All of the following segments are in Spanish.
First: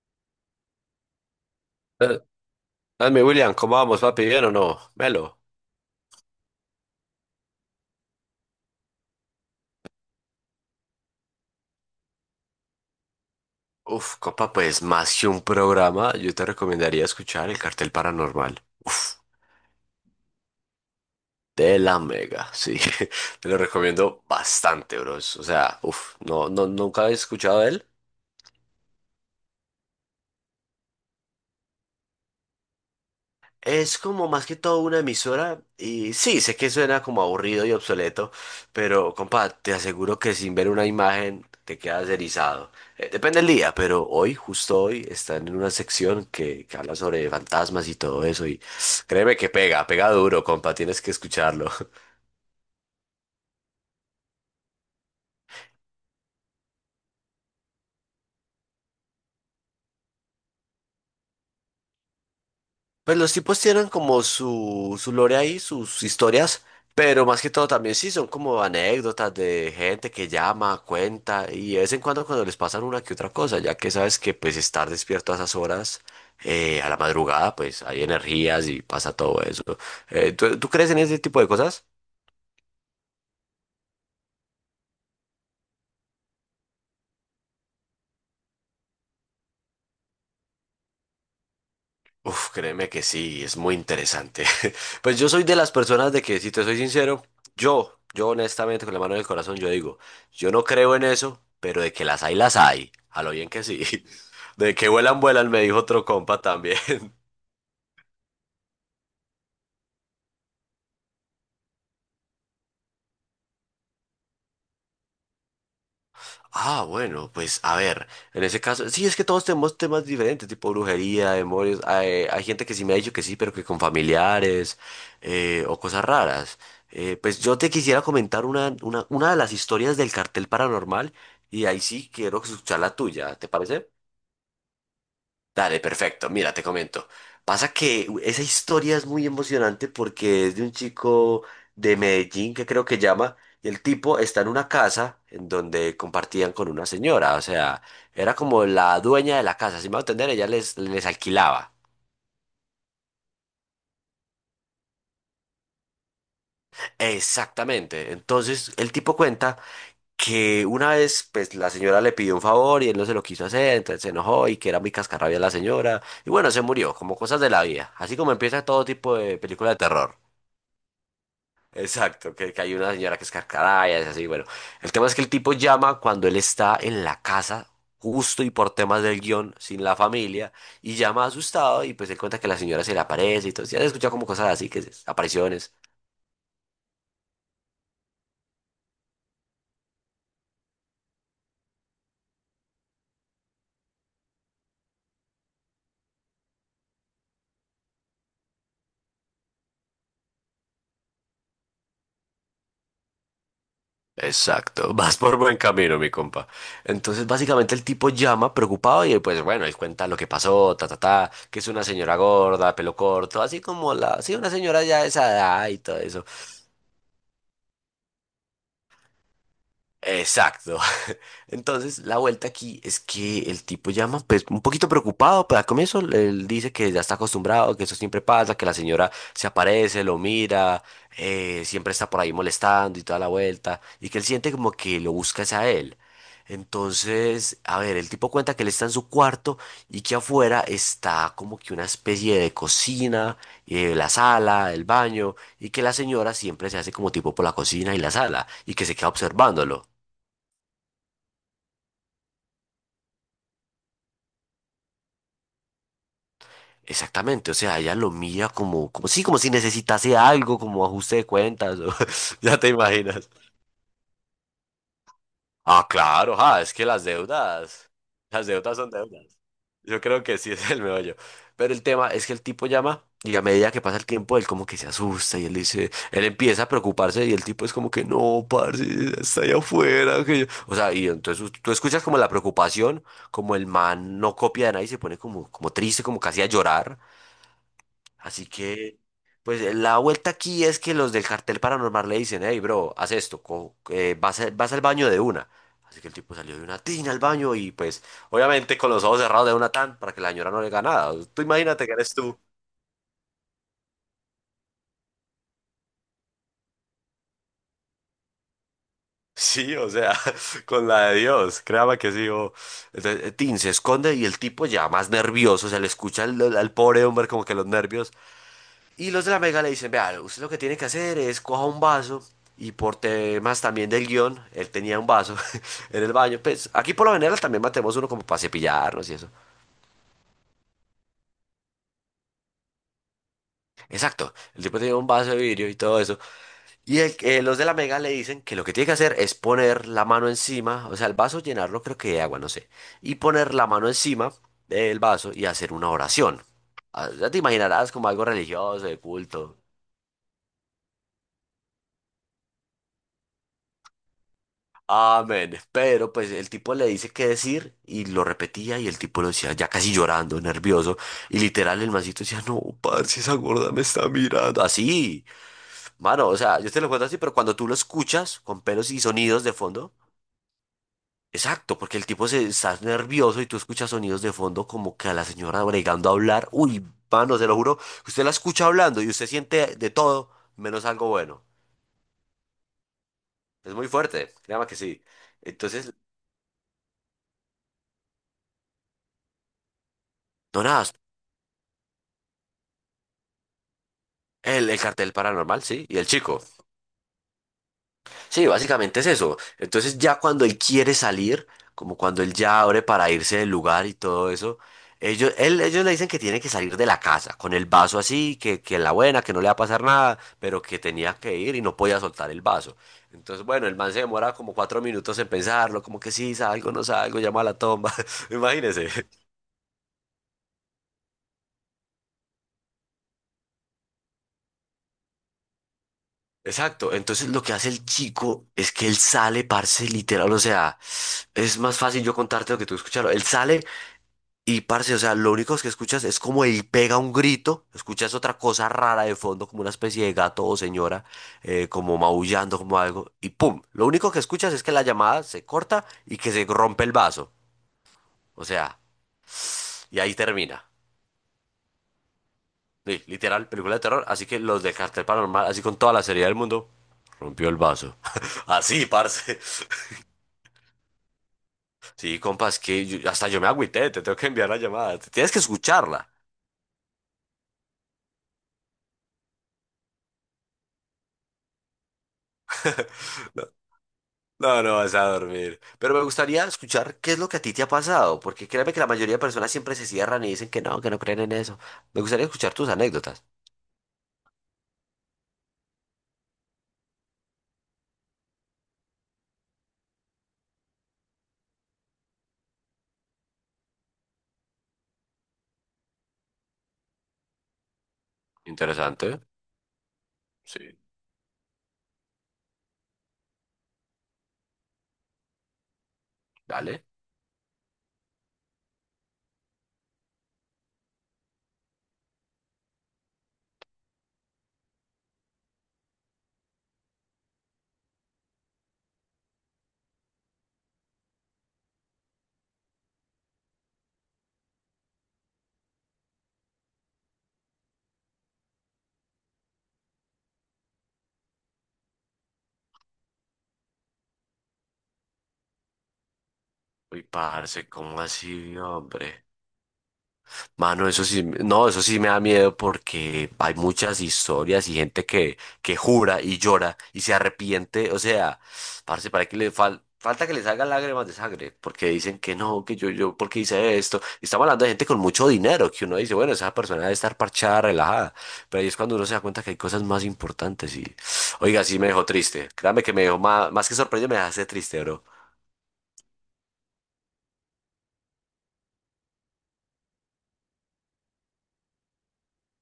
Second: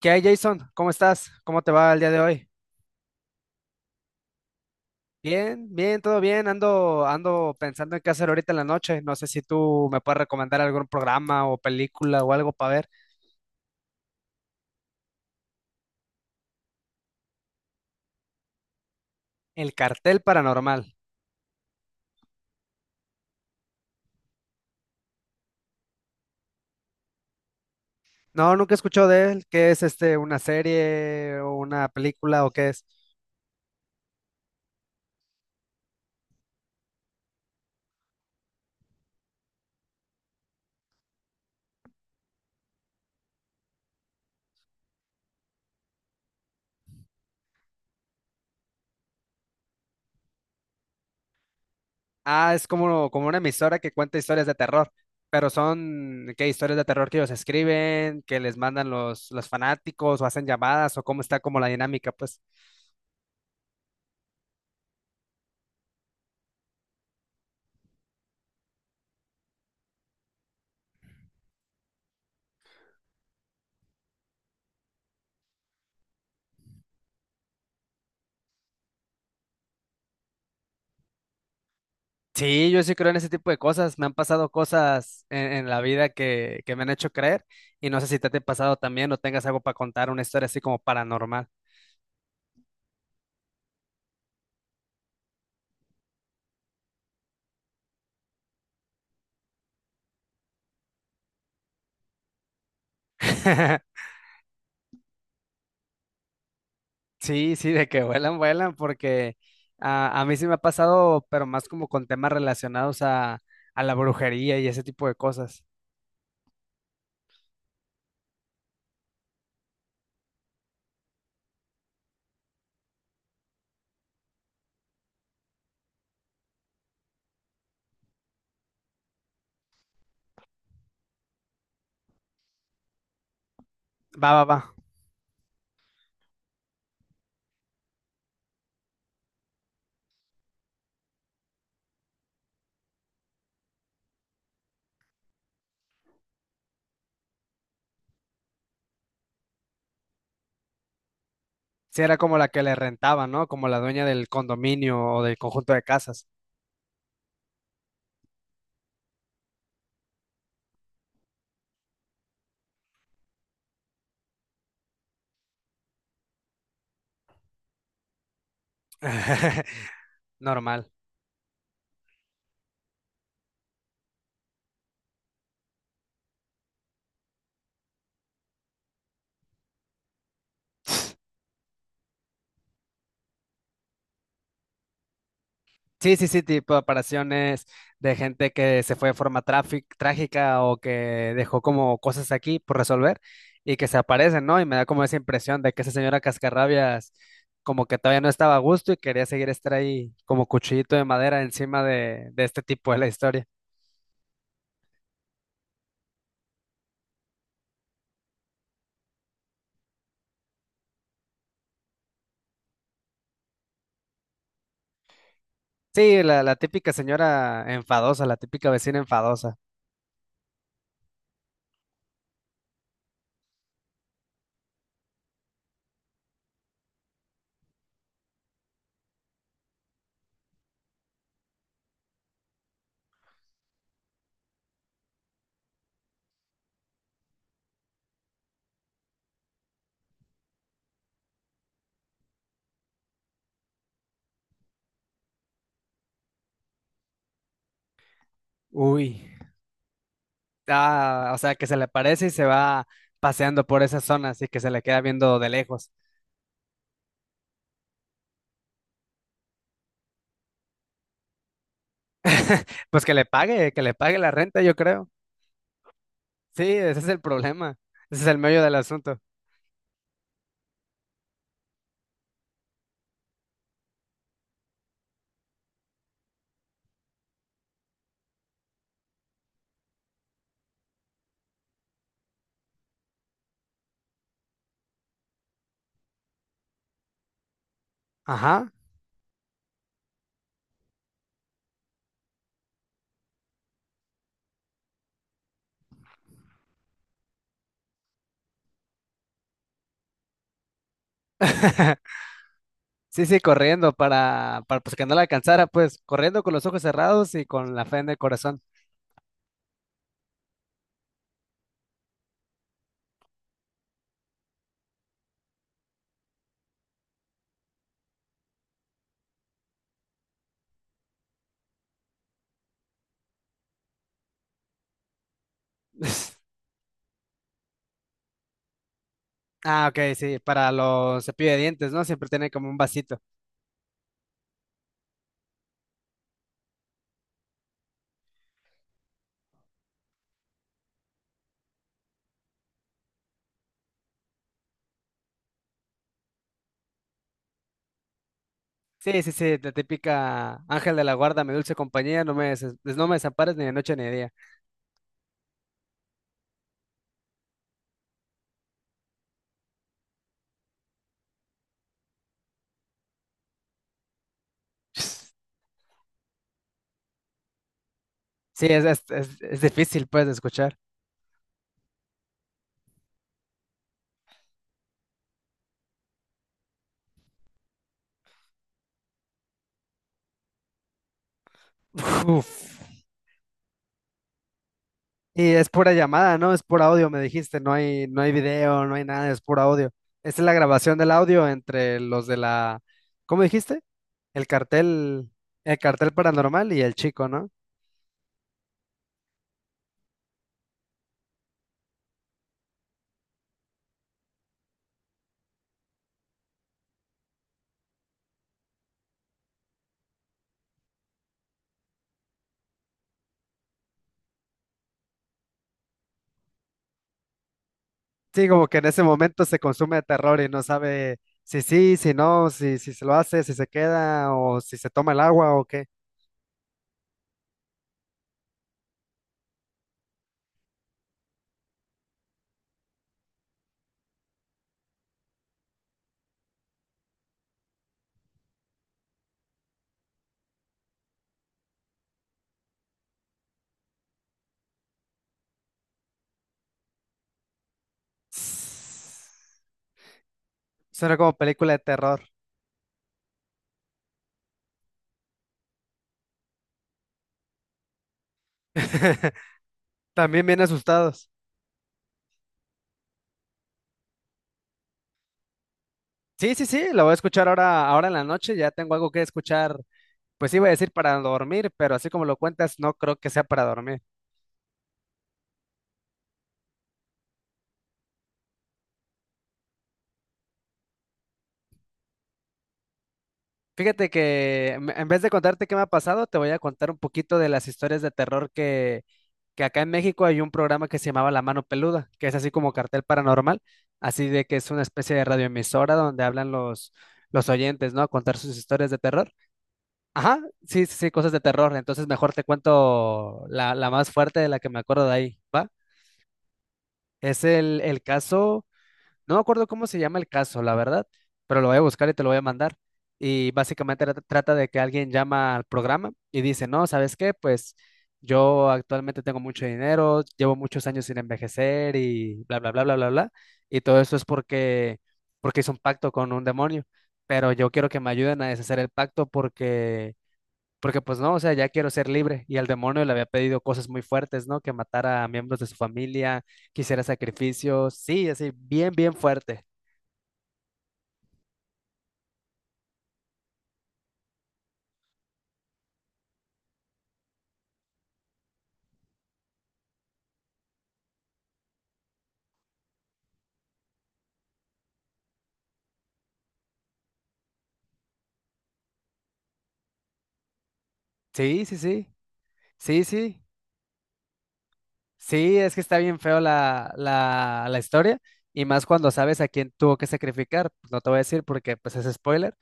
¿Qué hay, Jason? ¿Cómo estás? ¿Cómo te va el día de Eh, hoy? Dame, William, ¿cómo vamos, papi? ¿Bien o no? Melo. Bien, bien, todo bien. Ando pensando en qué hacer ahorita en la noche. No sé si tú me puedes recomendar algún programa o película o algo para ver. Uf, copa, pues más que un programa, yo te recomendaría escuchar El Cartel Paranormal. Uf, El Cartel Paranormal. de la Mega, sí. Te lo recomiendo bastante, bros. O sea, uf, no, no, nunca he escuchado de él. No, nunca he escuchado de él. ¿Qué es este? ¿Una serie o una película o qué es? Es como más que todo una emisora y sí, sé que suena como aburrido y obsoleto, pero compa, te aseguro que sin ver una imagen te quedas erizado. Depende del día, pero hoy, justo hoy, están en una sección que habla sobre fantasmas y todo eso, y créeme que pega, pega duro, compa, tienes que escucharlo. Ah, es como, como una emisora que cuenta historias de terror. Pero son, ¿qué? Historias de terror que ellos escriben, que les mandan los fanáticos o hacen llamadas o cómo está como la dinámica, pues. Pues los tipos tienen como su lore ahí, sus historias, pero más que todo también sí son como anécdotas de gente que llama, cuenta y de vez en cuando cuando les pasan una que otra cosa, ya que sabes que pues estar despierto a esas horas, a la madrugada, pues hay energías y pasa todo eso. ¿Tú crees en ese tipo de cosas? Sí, yo sí creo en ese tipo de cosas. Me han pasado cosas en la vida que me han hecho creer y no sé si te ha pasado también o tengas algo para contar, una historia así como paranormal. Uf, créeme que sí, es muy interesante. Pues yo soy de las personas de que, si te soy sincero, yo honestamente, con la mano en el corazón, yo digo, yo no creo en eso, pero de que las hay, las hay. A lo bien que sí. De que vuelan, vuelan, me dijo otro compa también. Sí, sí, de que vuelan, vuelan, porque a mí sí me ha pasado, pero más como con temas relacionados a la brujería y ese tipo de cosas. Ah, bueno, pues a ver, en ese caso, sí, es que todos tenemos temas diferentes, tipo brujería, demonios. Hay gente que sí me ha dicho que sí, pero que con familiares, o cosas raras. Pues yo te quisiera comentar una de las historias del Cartel Paranormal y ahí sí quiero escuchar la tuya, ¿te parece? Va, va, va. Dale, perfecto. Mira, te comento. Pasa que esa historia es muy emocionante porque es de un chico de Medellín que creo que llama, y el tipo está en una casa en donde compartían con una señora, o sea, era como la dueña de la casa, si me va a entender, ella les, les alquilaba. Sí, era como la que le rentaba, ¿no? Como la dueña del condominio o del conjunto de casas. Exactamente. Entonces, el tipo cuenta que una vez, pues, la señora le pidió un favor y él no se lo quiso hacer, entonces se enojó y que era muy cascarrabia la señora, y bueno, se murió, como cosas de la vida, así como empieza todo tipo de película de terror. Normal. Exacto, que hay una señora que es carcada y es así, bueno. El tema es que el tipo llama cuando él está en la casa, justo y por temas del guión, sin la familia, y llama asustado y pues él cuenta que la señora se le aparece y todo. Ya se escucha como cosas así, apariciones. Sí, sí, sí, tipo apariciones de gente que se fue de forma trágica o que dejó como cosas aquí por resolver y que se aparecen, ¿no? Y me da como esa impresión de que esa señora Cascarrabias como que todavía no estaba a gusto y quería seguir estar ahí como cuchillito de madera encima de este tipo de la historia. Exacto, vas por buen camino, mi compa. Entonces, básicamente el tipo llama preocupado y pues bueno, él cuenta lo que pasó, ta, ta, ta, que es una señora gorda, pelo corto, así como la, sí, una señora ya de esa edad y todo Sí, eso. la típica señora enfadosa, la típica vecina enfadosa. Exacto. Entonces, la vuelta aquí es que el tipo llama, pues, un poquito preocupado, pero al comienzo él dice que ya está acostumbrado, que eso siempre pasa, que la señora se aparece, lo mira, siempre está por ahí molestando y toda la vuelta, y que él siente como que lo busca es a él. Entonces, a ver, el tipo cuenta que él está en su cuarto y que afuera está como que una especie de cocina, la sala, el baño, y que la señora siempre se hace como tipo por la cocina y la sala, y que se Uy. queda observándolo. Ah, o sea, que se le aparece y se va paseando por esas zonas y que se le queda viendo de lejos. Exactamente, o sea, ella lo mira como, como sí, como si necesitase algo, como ajuste de cuentas, o- ya te Pues imaginas. Que le pague la renta, yo creo. Ah, claro, ah, Sí, es que ese es el problema. Ese es el las meollo del deudas son asunto. deudas. Yo creo que sí es el meollo. Pero el tema es que el tipo llama y a medida que pasa el tiempo, él como que se asusta y él dice, él empieza a preocuparse y el tipo es como que no, parce, está allá afuera, que yo... O sea, y entonces tú escuchas como la preocupación, como el man no copia de nadie, se pone como, como triste, como casi a llorar. Así Ajá. que, pues la vuelta aquí es que los del Cartel Paranormal le dicen, hey, bro, haz esto, vas, vas al baño de una. Así que el tipo salió de una tina al baño y pues obviamente con los ojos cerrados de una tan para que la señora no le haga nada. Tú imagínate que eres tú. Sí, sí, corriendo para pues que no la alcanzara, pues corriendo con los ojos cerrados y con la fe en el corazón. Sí, o sea, con la de Dios, créame que sí. O... Entonces, Tin se esconde y el tipo ya más nervioso, se le escucha al pobre hombre como que los nervios. Y los de la Mega le dicen, vea, usted lo que tiene que hacer es coja un vaso y por temas también del guión, él tenía un vaso en el baño. Pues aquí por lo general también matemos uno como para cepillarnos y eso. Ah, ok, sí, para los cepillos de dientes, ¿no? Siempre tiene como un vasito. Exacto, el tipo tenía un vaso de vidrio y todo eso. Los de la Mega le dicen que lo que tiene que hacer es poner la mano encima, o sea, el vaso llenarlo creo que de agua, no sé, y poner la mano encima del vaso y hacer una oración. Ah, ya te imaginarás como algo religioso, de Sí, sí, sí, culto. la típica Ángel de la Guarda, mi dulce compañía, no me, no me desampares ni de noche ni de día. Amén. Pero pues el tipo le dice qué decir y lo repetía y el tipo lo decía ya casi llorando, nervioso. Y literal el mancito decía, no, parce, esa gorda me está mirando. Así, mano, o sea, yo te lo cuento así, pero cuando tú lo escuchas con Sí, pelos y es, sonidos de es fondo, difícil, pues, de escuchar. exacto, porque el tipo se está nervioso y tú escuchas sonidos de fondo como que a la señora bregando a hablar. Uy, mano, se lo juro, usted la escucha hablando y usted siente de todo menos algo bueno. Uf. Es muy fuerte, créame que sí. Y es pura Entonces... llamada, ¿no? Es pura audio, me dijiste, no hay, no hay video, no hay nada, es pura audio. Esta es la No, nada. grabación del audio entre los de la, ¿cómo dijiste? El El Cartel cartel, Paranormal, el sí, y el cartel chico. paranormal y el chico, ¿no? Sí, básicamente es eso. Entonces ya cuando él quiere salir, como cuando él ya abre para irse del lugar y todo eso, ellos le dicen que tiene que salir de la casa, con el vaso así, que la buena, que no le va a pasar nada, pero que tenía que ir y no podía soltar el vaso. Entonces, bueno, el man se demora como cuatro minutos en pensarlo, como que sí, salgo, no salgo, llama a la tomba, Sí, como que en imagínese. ese momento se consume de terror y no sabe si sí, si no, si, si se lo hace, si se queda o si se toma el agua o qué. Exacto, entonces lo que hace el chico es que él sale, parce, literal, o sea, es más fácil yo contarte lo que tú escucharlo. Él sale y, parce, o sea, lo único que escuchas es como él pega un grito, escuchas otra cosa rara de fondo, como una especie de gato o señora, como maullando, como algo, y pum, lo único que escuchas es que la llamada se corta y que se rompe el vaso, o sea, Suena y ahí termina. como película de terror. Sí, literal, película de terror, así que los de Cartel Paranormal, así con toda la seriedad del mundo, rompió el vaso. Así, parce. También bien asustados. Sí, compas, hasta yo me agüité, te tengo que enviar la llamada, tienes que escucharla. Sí, sí, sí, la voy a escuchar ahora, ahora en la noche. Ya tengo algo que escuchar. Pues iba a decir para dormir, pero así como lo cuentas, no creo que sea No, para dormir. no, no vas a dormir. Pero me gustaría escuchar qué es lo que a ti te ha pasado, porque créeme que la mayoría de personas siempre se cierran y dicen que no creen en eso. Me gustaría escuchar tus anécdotas. Fíjate que en vez de contarte qué me ha pasado, te voy a contar un poquito de las historias de terror que acá en México hay un programa que se llamaba La Mano Peluda, que es así como cartel paranormal, así de que es una especie de radioemisora donde hablan los oyentes, ¿no? A contar sus historias de Interesante, terror. Ajá, sí, sí, sí, sí, cosas de terror. Entonces mejor te cuento la, la más fuerte de la que me acuerdo de ahí, ¿va? dale. Es el caso, no me acuerdo cómo se llama el caso, la verdad, pero lo voy a buscar y te lo voy a mandar. Y básicamente trata de que alguien llama al programa y dice, no, ¿sabes qué? Pues yo actualmente tengo mucho dinero, llevo muchos años sin envejecer y bla, bla, bla, bla, bla, bla. Y todo eso es porque, porque hice un pacto con un demonio, pero yo quiero que me ayuden a deshacer el pacto porque pues no, o sea, ya quiero ser libre. Y al demonio le había pedido cosas muy fuertes, ¿no? Que matara a miembros de su familia, quisiera Uy, parce, sacrificios. ¿cómo Sí, así, así, bien, bien hombre? fuerte. Mano, eso sí, no, eso sí me da miedo porque hay muchas historias y gente que jura y llora y se arrepiente. O sea, parce, para que le falta que le haga lágrimas de sangre porque dicen que no, que yo, porque hice esto. Y estamos hablando de gente con mucho dinero que uno dice, bueno, esa persona debe estar parchada, relajada. Pero ahí es cuando uno se da cuenta que hay cosas más importantes. Y, Sí, oiga, sí, sí me dejó sí. triste. Créame que me Sí, dejó sí. más, más que sorprendido, me dejaste triste, bro. Sí, es que está bien feo la, la, la historia. Y más cuando sabes a quién tuvo que sacrificar, pues. No te voy a decir porque pues es spoiler.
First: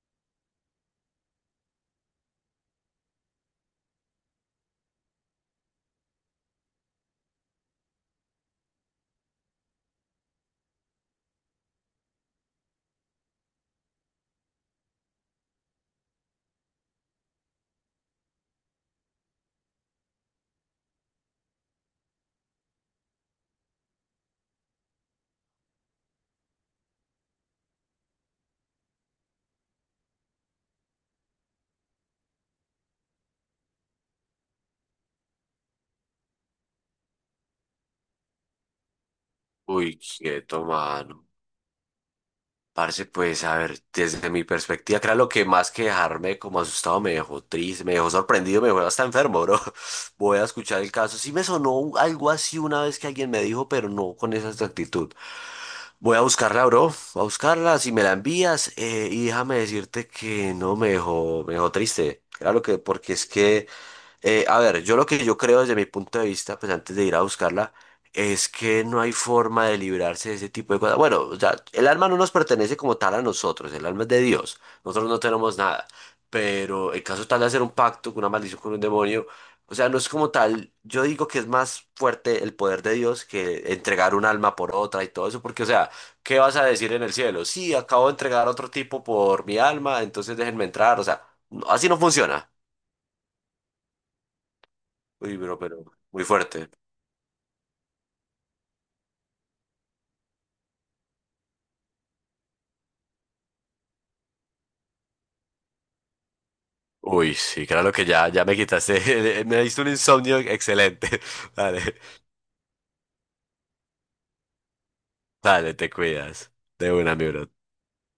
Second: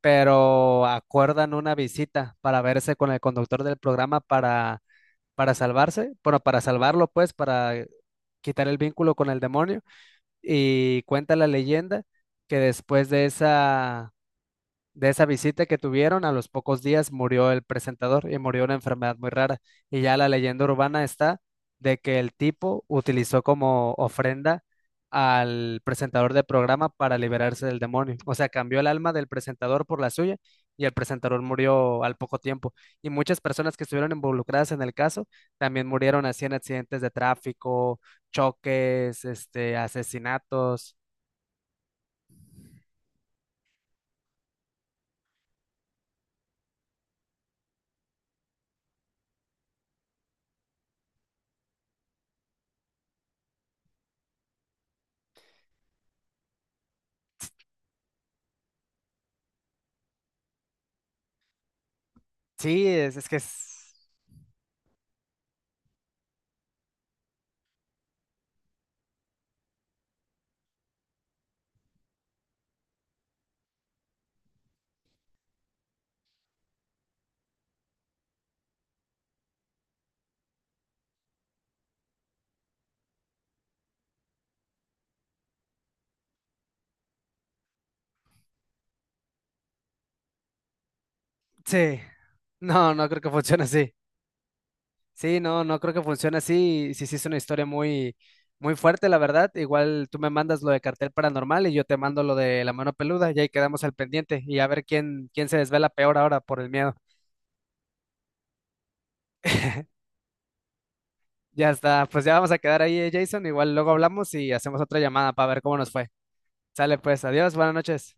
Pero acuerdan una visita para verse con el conductor del programa para salvarse. Bueno, para salvarlo, pues, para quitar el vínculo con el demonio. Y cuenta la leyenda que después de esa visita que tuvieron, a los pocos días murió el presentador y murió una enfermedad muy rara. Y ya la leyenda urbana está de que el tipo utilizó como ofrenda al presentador del programa para liberarse del demonio. O sea, cambió el alma del presentador por la suya y el presentador murió al poco tiempo. Y muchas personas que estuvieron involucradas en el caso también murieron así en accidentes de tráfico, choques, este, Uy, quieto, asesinatos. mano. Parce, pues a ver, desde mi perspectiva, creo lo que más que dejarme como asustado me dejó triste, me dejó sorprendido, me dejó hasta enfermo, bro. Voy a escuchar el caso. Sí me sonó algo así una vez que alguien me dijo, pero no con esa exactitud. Voy a buscarla, bro. Voy a buscarla, si me la envías, y déjame decirte que no me dejó, me dejó triste. Claro que, Sí, porque es es que es. que a ver, yo lo que yo creo desde mi punto de vista, pues antes de ir a buscarla, es que no hay forma de librarse de ese tipo de cosas. Bueno, o sea, el alma no nos pertenece como tal a nosotros, el alma es de Dios, nosotros no tenemos nada, pero el caso tal de hacer un pacto con una maldición con un demonio, o sea, no es como tal, yo digo que es más fuerte el poder de Dios que entregar un alma por otra y todo eso, porque o sea, ¿qué vas a decir en el cielo? Sí, acabo de entregar a otro tipo por mi alma, entonces déjenme entrar, o sea, así no Sí, funciona. no, no creo que funcione así. Uy, Sí, bro, no, no pero creo que muy funcione fuerte. así. Sí, sí, es una historia muy, muy fuerte, la verdad. Igual tú me mandas lo de cartel paranormal y yo te mando lo de la mano peluda y ahí quedamos al pendiente y a ver quién, quién se desvela peor ahora por el miedo. Uy, sí, claro que ya, ya me quitaste. Me diste un insomnio excelente. Ya Dale, está, pues ya vamos a quedar ahí, Jason. Igual luego hablamos y hacemos otra llamada para ver dale, cómo te nos fue. cuidas. De Sale una, pues, mi adiós, bro. buenas noches.